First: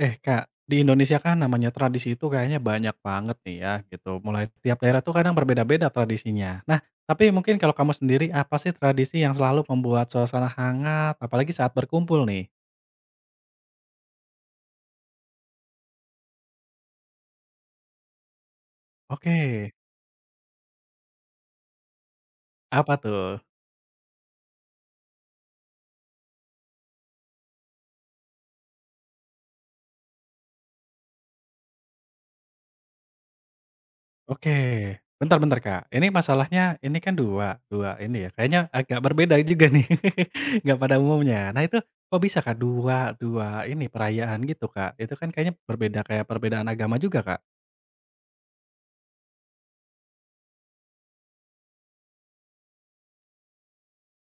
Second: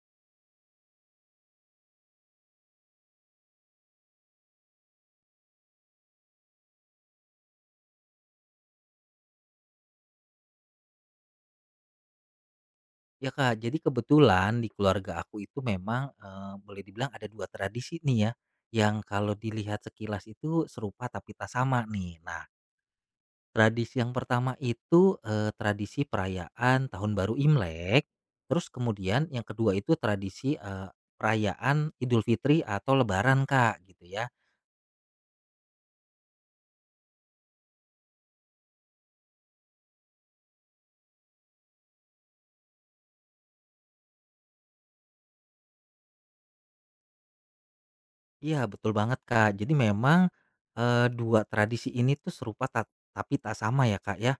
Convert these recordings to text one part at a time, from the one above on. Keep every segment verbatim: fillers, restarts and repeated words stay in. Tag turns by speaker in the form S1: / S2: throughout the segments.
S1: Eh Kak, di Indonesia kan namanya tradisi itu kayaknya banyak banget nih ya gitu. Mulai tiap daerah tuh kadang berbeda-beda tradisinya. Nah, tapi mungkin kalau kamu sendiri apa sih tradisi yang selalu membuat suasana hangat apalagi saat berkumpul nih?
S2: Ya, Kak, jadi kebetulan di keluarga aku itu memang, eee, boleh dibilang ada dua tradisi nih ya, yang kalau
S1: Oke,
S2: dilihat sekilas itu serupa tapi tak sama nih. Nah,
S1: apa tuh?
S2: tradisi yang pertama itu, eee, tradisi perayaan Tahun Baru Imlek, terus kemudian yang kedua itu tradisi, eee, perayaan Idul Fitri atau Lebaran, Kak, gitu ya.
S1: Oke, bentar bentar Kak. Ini masalahnya ini kan dua dua ini ya. Kayaknya agak berbeda juga nih. Nggak pada umumnya. Nah, itu kok bisa Kak dua dua ini perayaan gitu Kak? Itu kan kayaknya berbeda kayak perbedaan agama juga Kak?
S2: Iya, betul banget, Kak. Jadi memang, eee, dua tradisi ini tuh serupa ta tapi tak sama ya, Kak, ya.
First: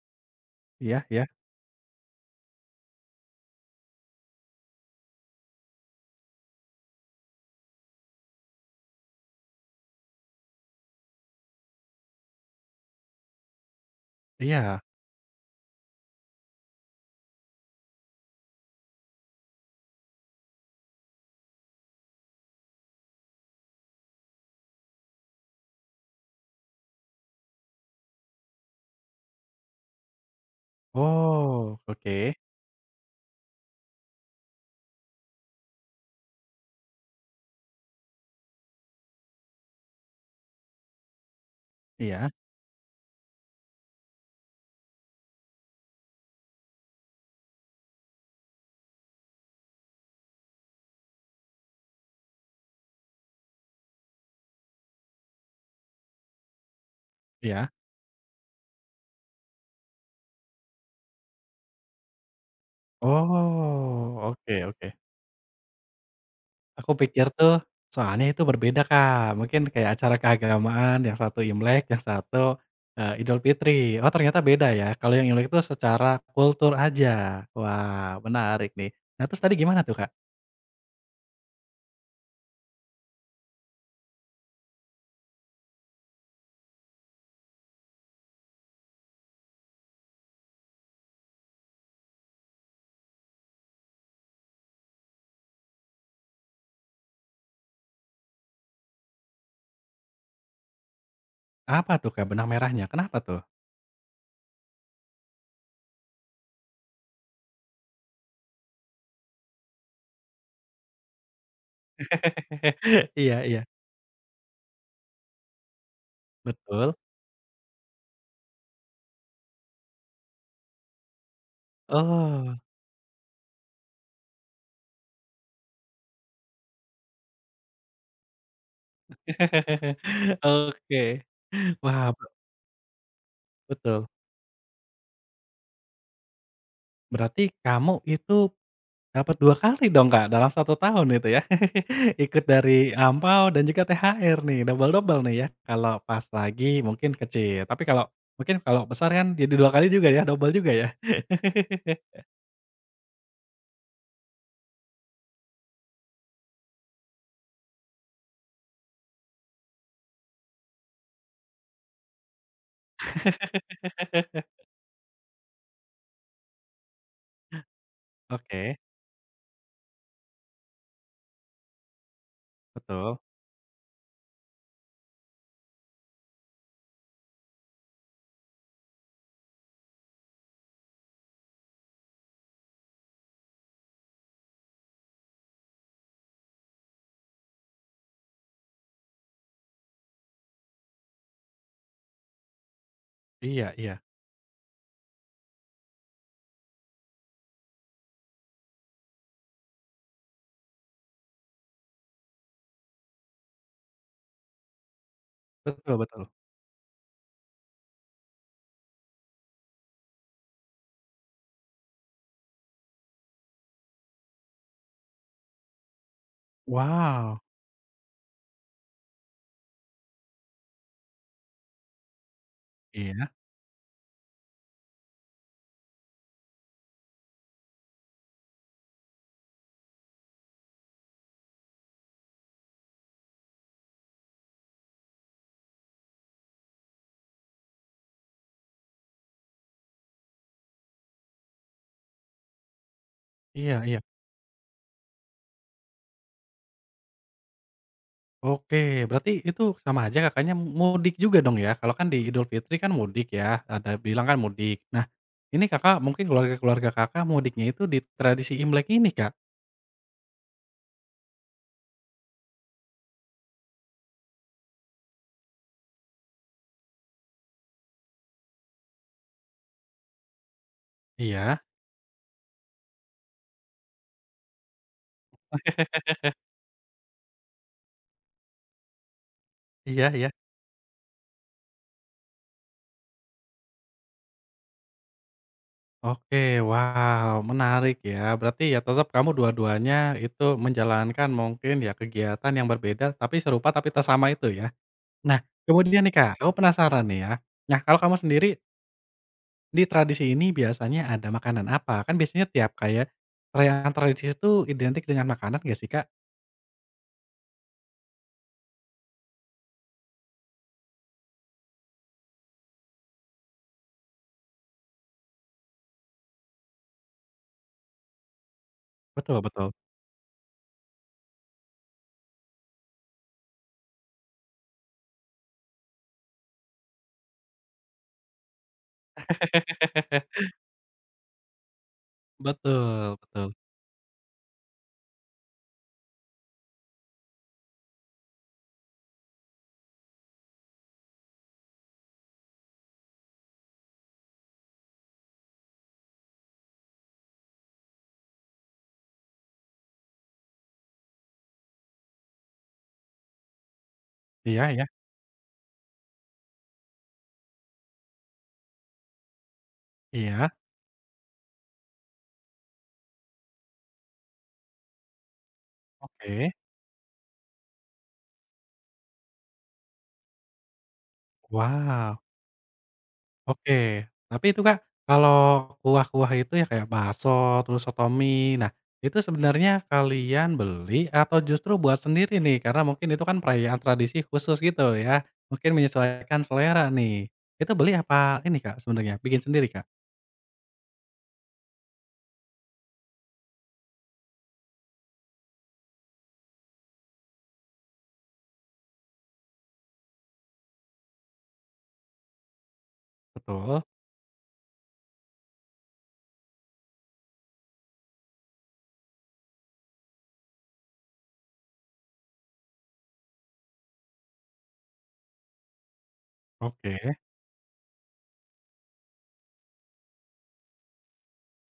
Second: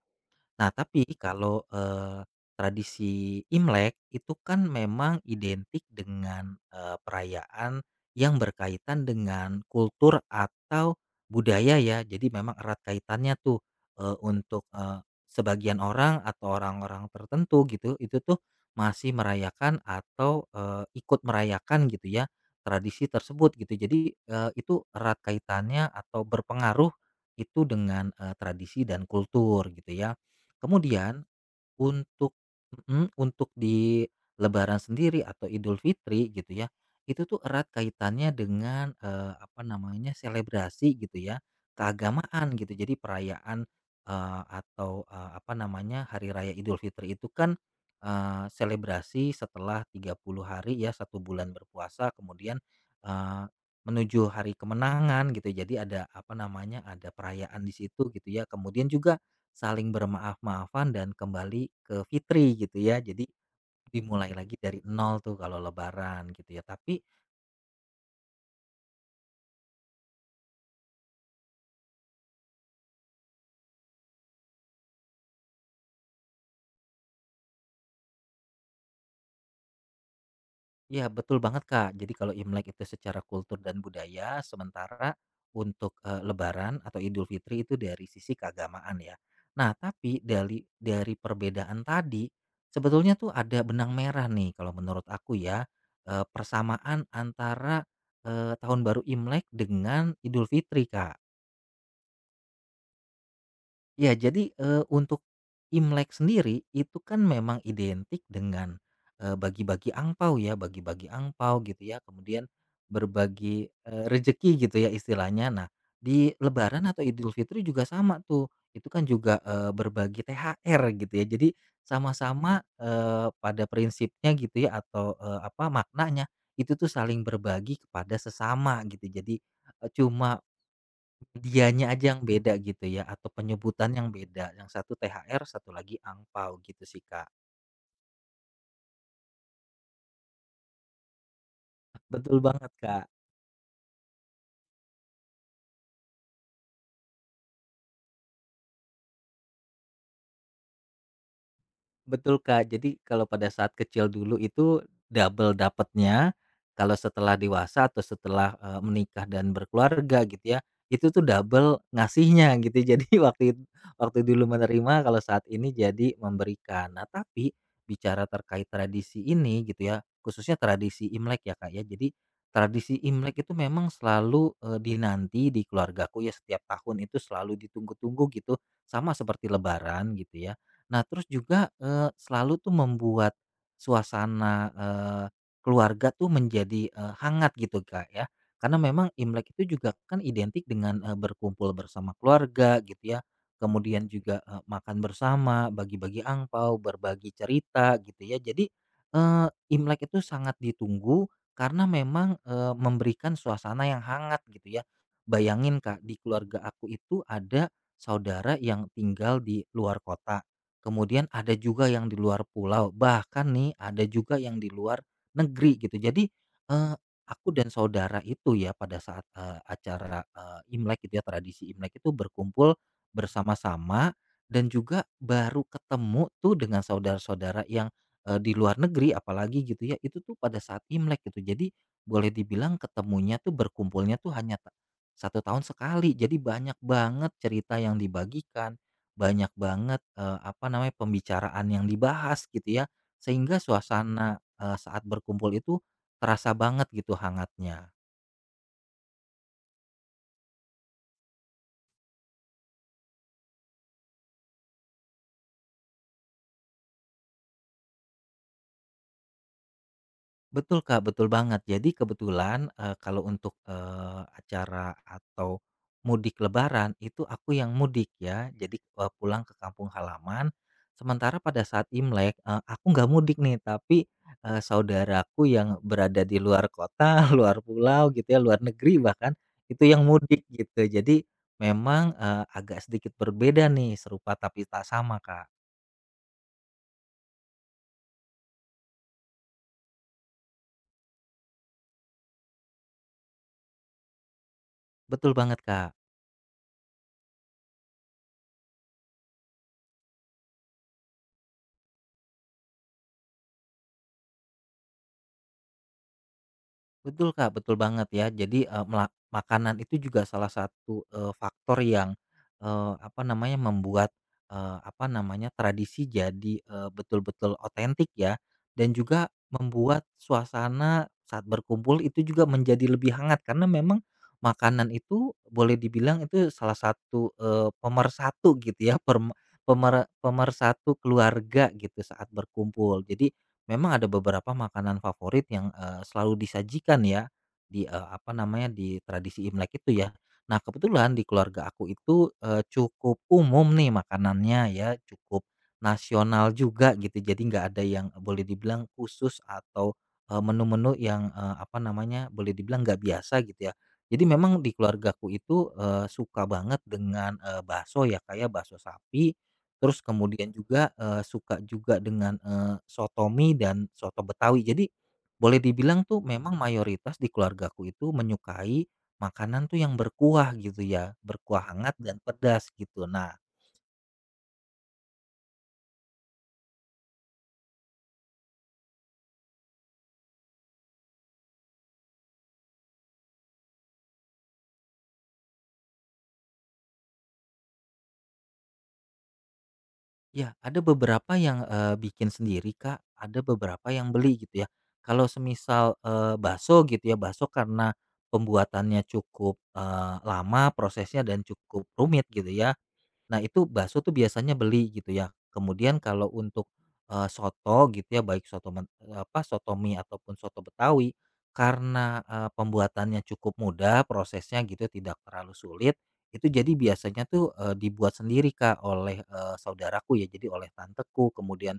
S2: Nah, tapi
S1: Iya, iya.
S2: kalau, eee, tradisi Imlek itu kan memang identik dengan, eee, perayaan yang berkaitan dengan kultur atau budaya ya. Jadi memang erat kaitannya tuh, eee, untuk,
S1: Iya.
S2: eee, sebagian orang atau orang-orang tertentu gitu, itu tuh masih merayakan atau, eee, ikut merayakan gitu ya, tradisi tersebut gitu. Jadi, eee, itu erat kaitannya atau berpengaruh itu dengan, eee, tradisi dan kultur gitu ya. Kemudian
S1: Oh,
S2: untuk
S1: oke.
S2: mhm, untuk di lebaran sendiri atau Idul Fitri gitu ya, itu tuh erat kaitannya dengan, eee, apa namanya, selebrasi gitu ya,
S1: Iya,
S2: keagamaan gitu. Jadi perayaan, eee, atau, eee, apa namanya, hari raya Idul Fitri itu kan, eee, selebrasi setelah tiga puluh hari ya, satu bulan berpuasa kemudian, eee, menuju hari kemenangan gitu. Jadi ada apa namanya, ada perayaan
S1: iya.
S2: di situ gitu ya. Kemudian juga saling bermaaf-maafan dan kembali ke fitri gitu ya. Jadi
S1: Oh,
S2: dimulai lagi
S1: oke,
S2: dari
S1: oke.
S2: nol tuh kalau lebaran gitu ya.
S1: Aku
S2: Tapi
S1: pikir tuh soalnya itu berbeda, Kak. Mungkin kayak acara keagamaan yang satu Imlek, yang satu, eee, Idul Fitri. Oh, ternyata beda ya. Kalau yang Imlek itu secara kultur aja. Wah, menarik nih. Nah, terus tadi gimana tuh, Kak?
S2: ya betul banget, Kak. Jadi kalau Imlek itu secara kultur dan budaya sementara untuk eh, lebaran atau Idul Fitri itu dari sisi keagamaan ya. Nah, tapi dari dari perbedaan tadi sebetulnya tuh ada benang merah nih kalau menurut aku ya. Eh, persamaan antara eh, tahun baru Imlek dengan Idul Fitri, Kak.
S1: Apa tuh, Kak, benang merahnya? Kenapa tuh?
S2: Ya jadi, eee, untuk Imlek sendiri itu kan memang identik dengan, eee, bagi-bagi angpau ya, bagi-bagi angpau gitu ya, kemudian
S1: Iya, iya,
S2: berbagi, eee, rejeki gitu ya istilahnya. Nah, di Lebaran
S1: betul.
S2: atau Idul Fitri juga sama tuh, itu kan juga, eee, berbagi T H R gitu ya. Jadi
S1: Oh.
S2: sama-sama, eee, pada prinsipnya gitu ya atau, eee, apa, maknanya itu tuh saling berbagi kepada sesama gitu. Jadi, eee, cuma
S1: Oke.
S2: dianya aja
S1: Wah,
S2: yang beda gitu ya atau penyebutan
S1: betul.
S2: yang beda, yang satu T H R, satu lagi angpau gitu sih, Kak.
S1: Berarti kamu itu dapat dua kali dong, Kak, dalam satu tahun itu ya.
S2: Betul
S1: Ikut
S2: banget,
S1: dari
S2: Kak.
S1: AMPAU dan juga te ha er nih, double-double nih ya. Kalau pas lagi mungkin kecil, tapi kalau mungkin kalau besar kan jadi dua kali juga ya, double juga ya.
S2: Betul, Kak. Jadi kalau pada saat kecil dulu itu double dapatnya, kalau setelah dewasa atau setelah, eee, menikah dan berkeluarga gitu ya, itu tuh double ngasihnya gitu. Jadi waktu it waktu dulu menerima, kalau saat ini jadi memberikan. Nah, tapi bicara terkait
S1: Oke,
S2: tradisi ini gitu ya, khususnya tradisi Imlek ya, Kak, ya. Jadi tradisi
S1: betul.
S2: Imlek itu memang selalu, eee, dinanti di keluargaku ya, setiap tahun itu selalu ditunggu-tunggu gitu, sama seperti lebaran gitu ya. Nah, terus juga, eee, selalu tuh membuat suasana, eee, keluarga tuh menjadi, eee, hangat gitu, Kak, ya. Karena memang Imlek itu juga kan identik dengan, eee, berkumpul bersama keluarga gitu ya,
S1: Iya, iya.
S2: kemudian juga, eee, makan bersama, bagi-bagi angpau, berbagi cerita gitu ya. Jadi, eee, Imlek itu sangat ditunggu karena memang, eee, memberikan suasana yang hangat gitu ya. Bayangin,
S1: Betul,
S2: Kak, di
S1: betul.
S2: keluarga aku itu ada saudara yang tinggal di luar kota. Kemudian ada juga yang di luar pulau, bahkan nih ada juga yang di luar negeri gitu. Jadi, eee,
S1: Wow.
S2: aku dan saudara itu ya pada saat, eee, acara, eee, Imlek gitu ya, tradisi Imlek itu berkumpul
S1: Iya.
S2: bersama-sama dan juga baru ketemu tuh dengan saudara-saudara yang, eee, di luar negeri apalagi gitu ya, itu tuh pada saat Imlek gitu. Jadi boleh dibilang ketemunya tuh berkumpulnya tuh hanya ta satu tahun sekali. Jadi banyak banget cerita yang dibagikan, banyak banget, eee, apa namanya, pembicaraan yang dibahas gitu ya, sehingga
S1: Iya, iya.
S2: suasana, eee, saat berkumpul itu terasa banget gitu hangatnya.
S1: Oke, berarti itu sama aja Kakaknya mudik juga dong ya? Kalau kan di Idul Fitri kan mudik ya, ada bilang kan mudik. Nah, ini Kakak mungkin keluarga-keluarga Kakak mudiknya itu di tradisi Imlek ini, Kak?
S2: Betul, Kak, betul banget. Jadi kebetulan, eee, kalau untuk, eee, acara atau mudik lebaran itu aku yang mudik ya, jadi, eee, pulang ke kampung halaman. Sementara
S1: Iya,
S2: pada saat Imlek, eee, aku nggak mudik nih, tapi, eee, saudaraku yang berada di luar kota, luar pulau gitu ya, luar negeri bahkan, itu yang
S1: iya, iya.
S2: mudik gitu. Jadi memang, eee, agak sedikit berbeda nih, serupa tapi tak sama, Kak.
S1: Oke, wow, menarik ya. Berarti ya tetap kamu dua-duanya itu menjalankan mungkin ya kegiatan yang berbeda tapi serupa tapi tak sama itu ya?
S2: Betul
S1: Nah,
S2: banget, Kak.
S1: kemudian nih Kak, aku penasaran nih ya. Nah, kalau kamu sendiri di tradisi ini biasanya ada makanan apa? Kan biasanya tiap kayak perayaan tradisi itu identik dengan makanan gak sih, Kak?
S2: Betul, Kak, betul banget ya. Jadi, eee, mela makanan itu juga salah satu, eee, faktor yang, eee, apa namanya, membuat, eee, apa namanya, tradisi jadi, eee, betul-betul otentik ya, dan juga
S1: Betul, betul.
S2: membuat suasana saat berkumpul itu juga menjadi lebih hangat karena memang makanan itu boleh dibilang itu salah satu, eee, pemersatu gitu ya, perm pemer pemersatu keluarga gitu saat berkumpul.
S1: Betul,
S2: Jadi,
S1: betul.
S2: memang ada beberapa makanan favorit yang, eee, selalu disajikan ya, di, eee, apa namanya, di tradisi Imlek itu ya. Nah, kebetulan di keluarga aku itu, eee, cukup umum nih makanannya ya, cukup nasional juga gitu. Jadi nggak ada yang boleh dibilang khusus atau, eee, menu-menu yang, eee, apa namanya, boleh dibilang nggak biasa gitu ya. Jadi memang
S1: Iya,
S2: di
S1: iya,
S2: keluargaku itu, eee, suka banget dengan, eee, bakso ya, kayak bakso sapi. Terus
S1: iya.
S2: kemudian juga, eee, suka juga dengan, eee, soto mie dan soto Betawi. Jadi boleh dibilang tuh
S1: Oke.
S2: memang mayoritas di keluargaku itu menyukai makanan tuh yang berkuah gitu ya, berkuah hangat dan
S1: Wow,
S2: pedas gitu. Nah,
S1: oke. Tapi itu, Kak, kalau kuah-kuah itu ya kayak bakso, terus soto mie, nah itu sebenarnya kalian beli atau justru buat sendiri nih? Karena mungkin itu kan perayaan tradisi khusus gitu ya, mungkin menyesuaikan selera nih. Itu beli apa ini, Kak, sebenarnya? Bikin sendiri, Kak?
S2: ya ada beberapa yang, eee, bikin sendiri, Kak, ada beberapa yang beli gitu ya. Kalau semisal, eee, bakso gitu ya, bakso karena pembuatannya cukup, eee, lama prosesnya dan cukup rumit gitu ya. Nah, itu
S1: Betul.
S2: bakso tuh biasanya beli gitu ya. Kemudian kalau untuk, eee, soto gitu ya, baik soto men apa, soto mie ataupun soto Betawi, karena, eee, pembuatannya cukup mudah, prosesnya gitu ya, tidak terlalu sulit, itu jadi
S1: Oke.
S2: biasanya tuh, eee, dibuat sendiri, Kak, oleh, eee, saudaraku ya, jadi oleh tanteku, kemudian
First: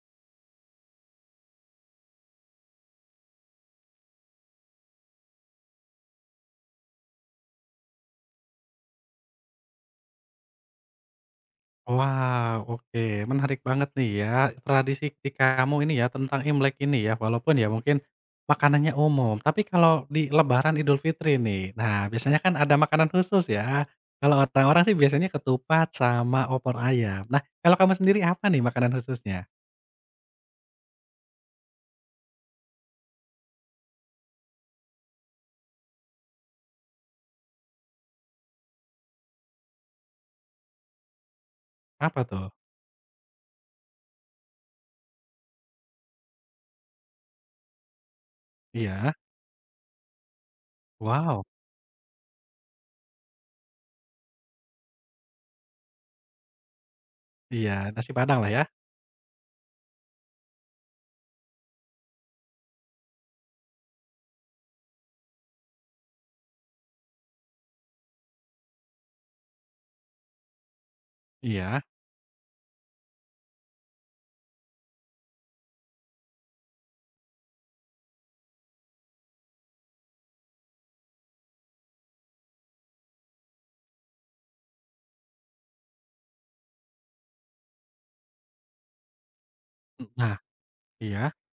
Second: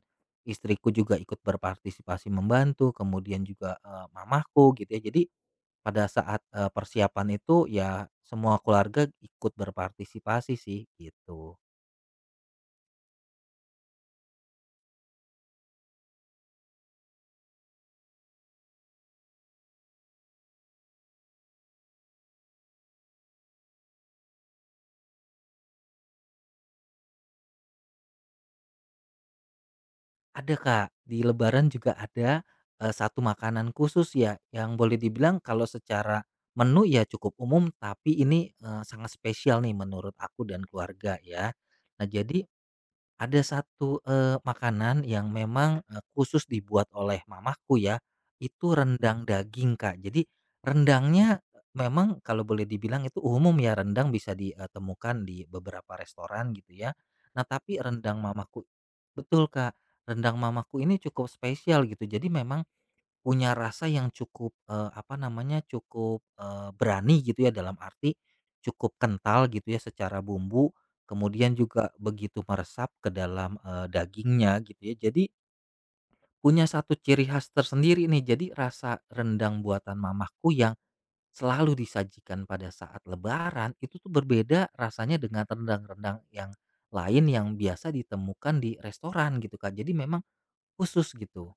S2: istriku juga ikut berpartisipasi membantu, kemudian juga, eee, mamaku gitu ya. Jadi pada saat, eee, persiapan itu ya semua keluarga ikut berpartisipasi sih, gitu.
S1: Wah, oke, menarik banget nih ya, tradisi di kamu ini ya, tentang Imlek ini ya, walaupun ya mungkin makanannya umum, tapi kalau di lebaran Idul Fitri nih, nah biasanya kan ada makanan khusus ya, kalau orang-orang sih biasanya ketupat sama opor ayam. Nah, kalau kamu sendiri apa nih makanan khususnya?
S2: Ada, Kak, di lebaran juga ada, eee, satu makanan khusus ya, yang boleh dibilang kalau secara menu ya cukup umum, tapi ini, eee, sangat spesial nih menurut aku dan keluarga ya. Nah
S1: Apa
S2: jadi,
S1: tuh?
S2: ada satu, eee, makanan yang memang, eee, khusus dibuat oleh mamaku ya, itu
S1: Iya.
S2: rendang daging, Kak. Jadi rendangnya
S1: Wow,
S2: eh, memang kalau boleh dibilang itu umum ya, rendang bisa ditemukan di beberapa restoran gitu ya. Nah,
S1: iya,
S2: tapi
S1: nasi
S2: rendang
S1: padang lah ya?
S2: mamaku betul, Kak, rendang mamaku ini cukup spesial gitu. Jadi memang punya rasa yang cukup, eee, apa namanya, cukup, eee, berani gitu ya dalam arti cukup kental gitu ya secara bumbu, kemudian
S1: Iya,
S2: juga begitu meresap ke dalam, eee, dagingnya gitu ya. Jadi punya satu ciri khas tersendiri nih. Jadi rasa rendang buatan mamahku yang selalu disajikan pada saat lebaran itu tuh berbeda rasanya dengan rendang-rendang yang lain yang biasa ditemukan di restoran gitu, Kak. Jadi
S1: mhm,
S2: memang
S1: nah,
S2: khusus
S1: iya.
S2: gitu.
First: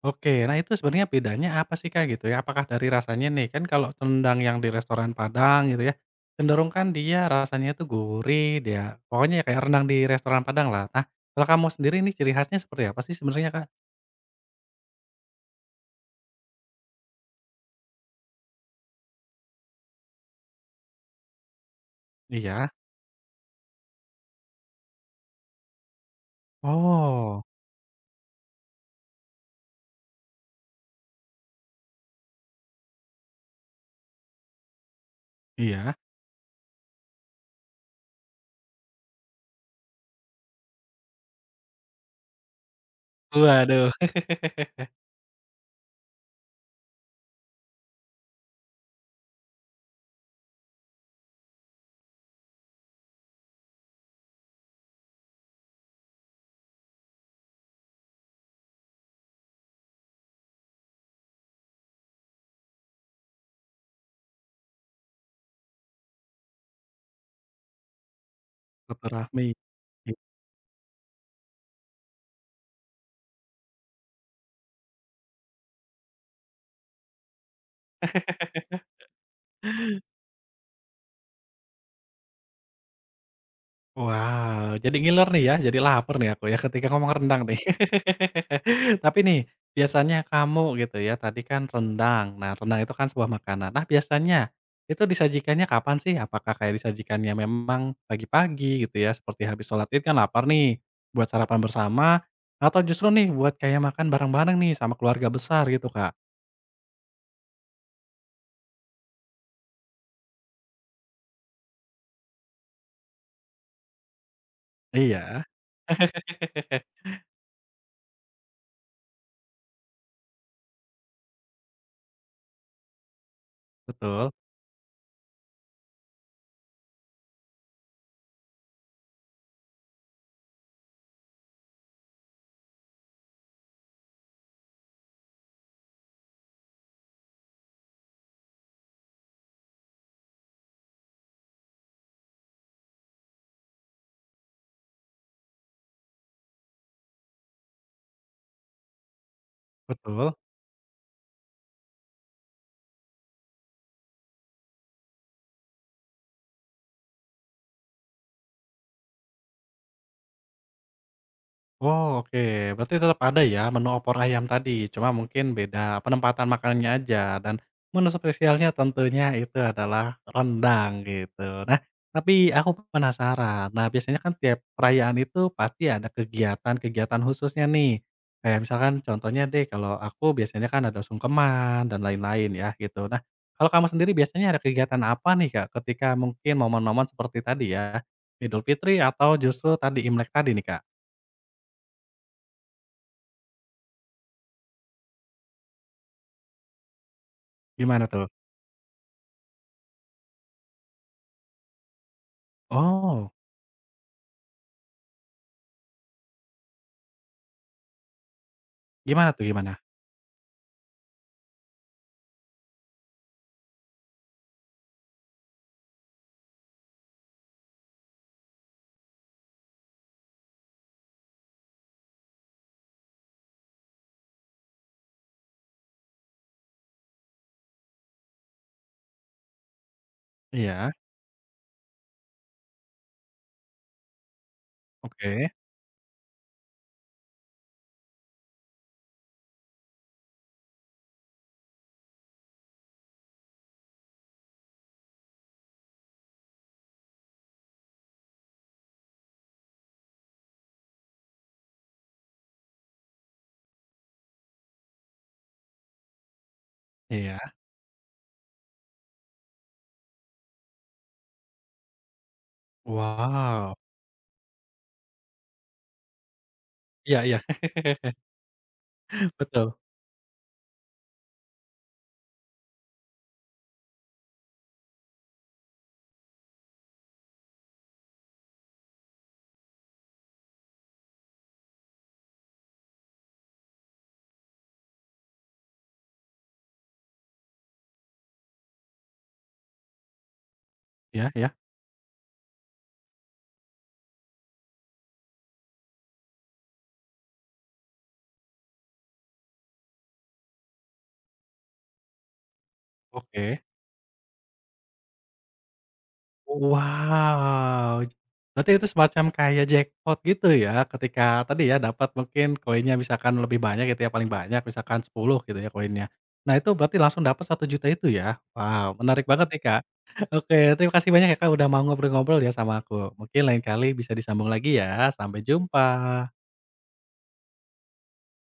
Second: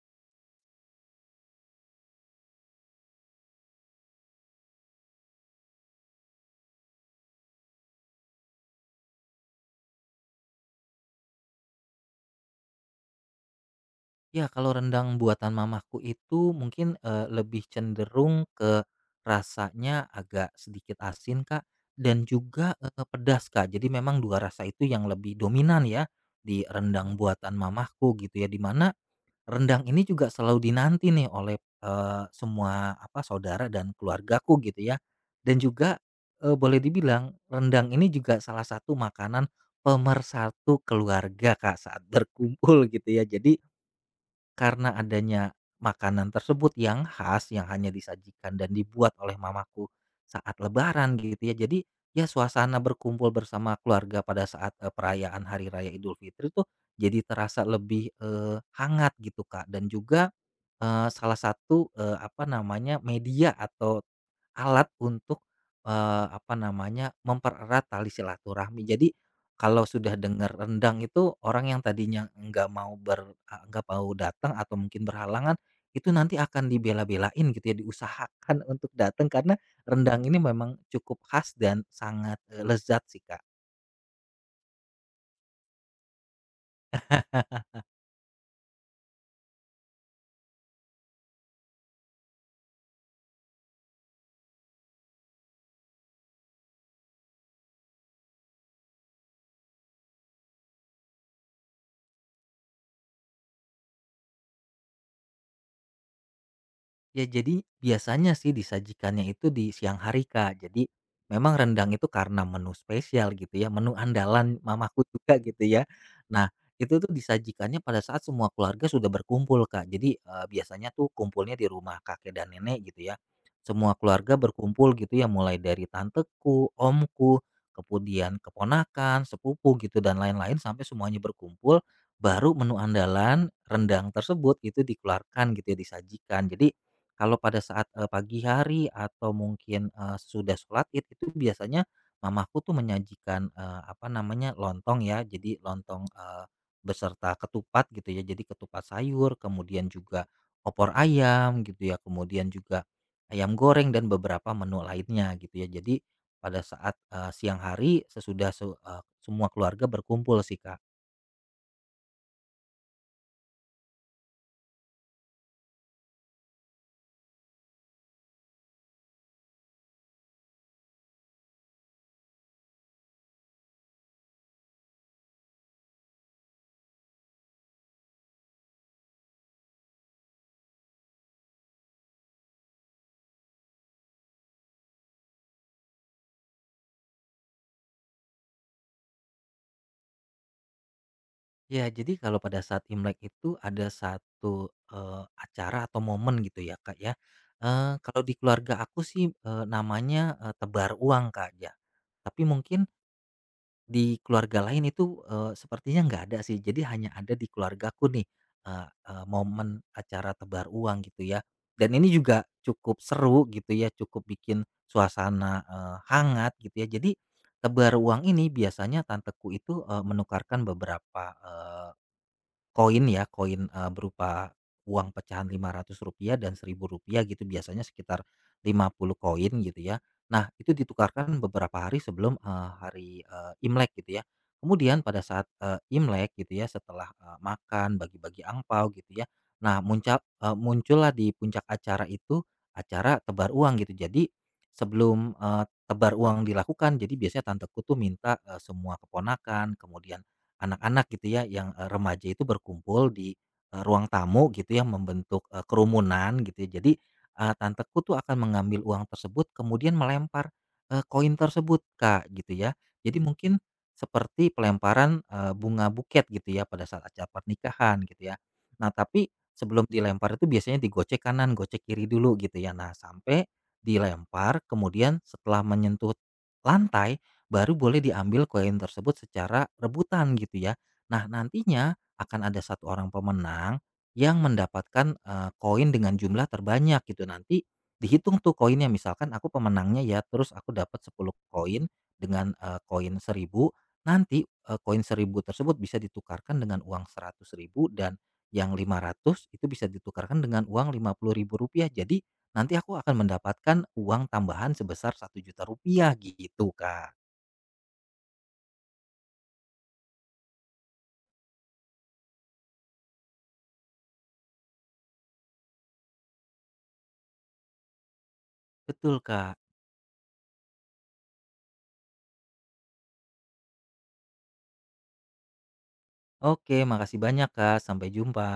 S1: Oke, nah itu sebenarnya bedanya apa sih, Kak, gitu ya? Apakah dari rasanya nih, kan kalau rendang yang di restoran Padang gitu ya, cenderung kan dia rasanya tuh gurih, dia pokoknya ya kayak rendang di restoran Padang lah. Nah, kalau kamu sendiri ini ciri khasnya seperti apa sih sebenarnya, Kak?
S2: Ya, kalau rendang buatan mamaku itu mungkin, eee, lebih cenderung ke rasanya agak sedikit asin, Kak, dan
S1: Iya.
S2: juga, eee, pedas, Kak. Jadi memang dua rasa itu yang lebih dominan ya di rendang
S1: Oh,
S2: buatan mamaku gitu ya, dimana rendang ini juga selalu dinanti nih oleh, eee, semua apa, saudara dan keluargaku gitu ya. Dan
S1: iya.
S2: juga, eee, boleh dibilang rendang ini juga salah satu makanan pemersatu keluarga, Kak, saat berkumpul gitu ya. Jadi
S1: Waduh,
S2: karena adanya makanan tersebut yang khas, yang hanya disajikan dan dibuat oleh mamaku saat lebaran gitu ya. Jadi, ya suasana berkumpul bersama keluarga pada saat, eee, perayaan hari raya Idul Fitri tuh jadi terasa lebih, eee, hangat gitu, Kak. Dan juga, eee, salah satu, eee, apa namanya, media atau alat untuk, eee, apa namanya, mempererat tali silaturahmi. Jadi
S1: silaturahmi.
S2: kalau sudah dengar rendang itu, orang yang tadinya nggak mau ber a nggak mau datang atau mungkin berhalangan, itu nanti akan dibela-belain gitu ya, diusahakan untuk datang karena rendang ini memang cukup khas dan sangat, eee, lezat sih, Kak.
S1: Wow, jadi ngiler nih ya, jadi lapar nih aku ya ketika ngomong rendang nih. Tapi nih, biasanya kamu gitu ya, tadi kan rendang. Nah, rendang itu kan sebuah makanan. Nah, biasanya itu disajikannya kapan sih? Apakah kayak disajikannya memang pagi-pagi gitu ya, seperti habis sholat Id kan lapar nih, buat sarapan bersama atau justru nih buat kayak makan bareng-bareng nih sama keluarga besar gitu, Kak?
S2: Ya jadi biasanya sih disajikannya itu di siang hari, Kak. Jadi memang rendang itu karena menu spesial gitu ya, menu andalan mamaku juga
S1: Iya.
S2: gitu ya. Nah, itu tuh disajikannya pada saat semua keluarga sudah berkumpul, Kak. Jadi eh, biasanya tuh kumpulnya di rumah kakek dan nenek gitu ya. Semua
S1: Betul,
S2: keluarga berkumpul gitu ya, mulai dari tanteku, omku, kemudian keponakan, sepupu gitu dan lain-lain sampai semuanya berkumpul baru menu andalan rendang tersebut itu dikeluarkan gitu ya disajikan. Jadi kalau pada saat, eee, pagi hari atau mungkin, eee, sesudah sholat Id itu biasanya mamaku tuh menyajikan, eee, apa namanya, lontong ya. Jadi lontong, eee, beserta ketupat gitu ya. Jadi ketupat sayur, kemudian juga
S1: betul.
S2: opor ayam gitu ya, kemudian juga ayam goreng dan beberapa menu lainnya gitu ya. Jadi pada saat, eee, siang hari sesudah se eee, semua keluarga berkumpul sih, Kak.
S1: Oh, oke. Berarti tetap ada ya menu opor ayam tadi, cuma mungkin beda penempatan makanannya aja dan menu spesialnya tentunya itu adalah rendang gitu. Nah, tapi aku penasaran. Nah, biasanya kan tiap perayaan itu pasti ada kegiatan-kegiatan khususnya nih. Kayak misalkan contohnya deh kalau aku biasanya kan ada sungkeman dan lain-lain ya gitu. Nah, kalau kamu sendiri biasanya ada kegiatan apa nih Kak ketika mungkin momen-momen seperti tadi ya? Idul Fitri atau justru tadi Imlek tadi nih Kak?
S2: Ya, jadi kalau pada saat Imlek itu ada satu, eee, acara atau momen gitu ya, Kak, ya, eee,
S1: Gimana
S2: kalau
S1: tuh?
S2: di keluarga aku sih, eee, namanya, eee, tebar uang, Kak, ya. Tapi mungkin
S1: Oh,
S2: di keluarga lain itu, eee, sepertinya nggak ada sih. Jadi hanya ada di keluargaku nih, eee eee,
S1: gimana tuh gimana?
S2: momen acara tebar uang gitu ya. Dan ini juga cukup seru gitu ya, cukup bikin suasana, eee, hangat gitu ya. Jadi tebar uang ini biasanya tanteku itu, eee, menukarkan beberapa koin ya, koin, eee, berupa uang pecahan rp rupiah dan rp rupiah gitu, biasanya sekitar lima puluh koin gitu ya. Nah, itu
S1: Iya,
S2: ditukarkan beberapa hari sebelum, eee, hari, eee, Imlek gitu ya. Kemudian pada saat,
S1: oke,
S2: eee, Imlek gitu ya, setelah, eee, makan, bagi-bagi angpao gitu ya. Nah, muncul eee, muncullah di puncak acara itu, acara tebar uang gitu. Jadi sebelum, eee, tebar uang dilakukan, jadi biasanya tanteku tuh minta, eee, semua keponakan, kemudian anak-anak gitu ya yang, eee, remaja itu berkumpul di, eee, ruang tamu gitu ya membentuk, eee, kerumunan gitu ya. Jadi,
S1: iya.
S2: eee, tanteku tuh akan mengambil uang tersebut kemudian melempar, eee, koin tersebut, Kak, gitu ya. Jadi mungkin
S1: Wow,
S2: seperti pelemparan, eee, bunga buket gitu ya pada saat
S1: iya,
S2: acara
S1: iya,
S2: pernikahan gitu ya. Nah tapi
S1: betul,
S2: sebelum dilempar itu biasanya digocek kanan, gocek kiri dulu gitu ya. Nah sampai dilempar kemudian setelah menyentuh lantai baru boleh diambil koin tersebut secara rebutan gitu ya. Nah, nantinya akan ada satu orang pemenang yang mendapatkan eh, koin dengan jumlah terbanyak gitu. Nanti dihitung tuh koinnya misalkan aku pemenangnya ya, terus aku dapat
S1: iya,
S2: sepuluh
S1: iya,
S2: koin dengan eh, koin seribu. Nanti eh, koin seribu tersebut bisa ditukarkan dengan uang seratus ribu dan yang lima ratus itu bisa ditukarkan dengan uang lima puluh ribu rupiah. Jadi nanti aku akan
S1: oke.
S2: mendapatkan uang tambahan sebesar satu juta rupiah gitu, Kak.
S1: Wow, berarti itu semacam kayak jackpot gitu ya ketika tadi ya dapat mungkin koinnya misalkan lebih banyak gitu ya, paling banyak misalkan sepuluh gitu ya koinnya. Nah itu berarti langsung dapat satu juta itu ya? Wow,
S2: Betul,
S1: menarik banget
S2: Kak.
S1: nih, Kak. Oke, terima kasih banyak ya, Kak, udah mau ngobrol-ngobrol ya sama aku. Mungkin lain kali bisa disambung lagi ya, sampai jumpa.
S2: Oke, makasih banyak, Kak. Sampai jumpa.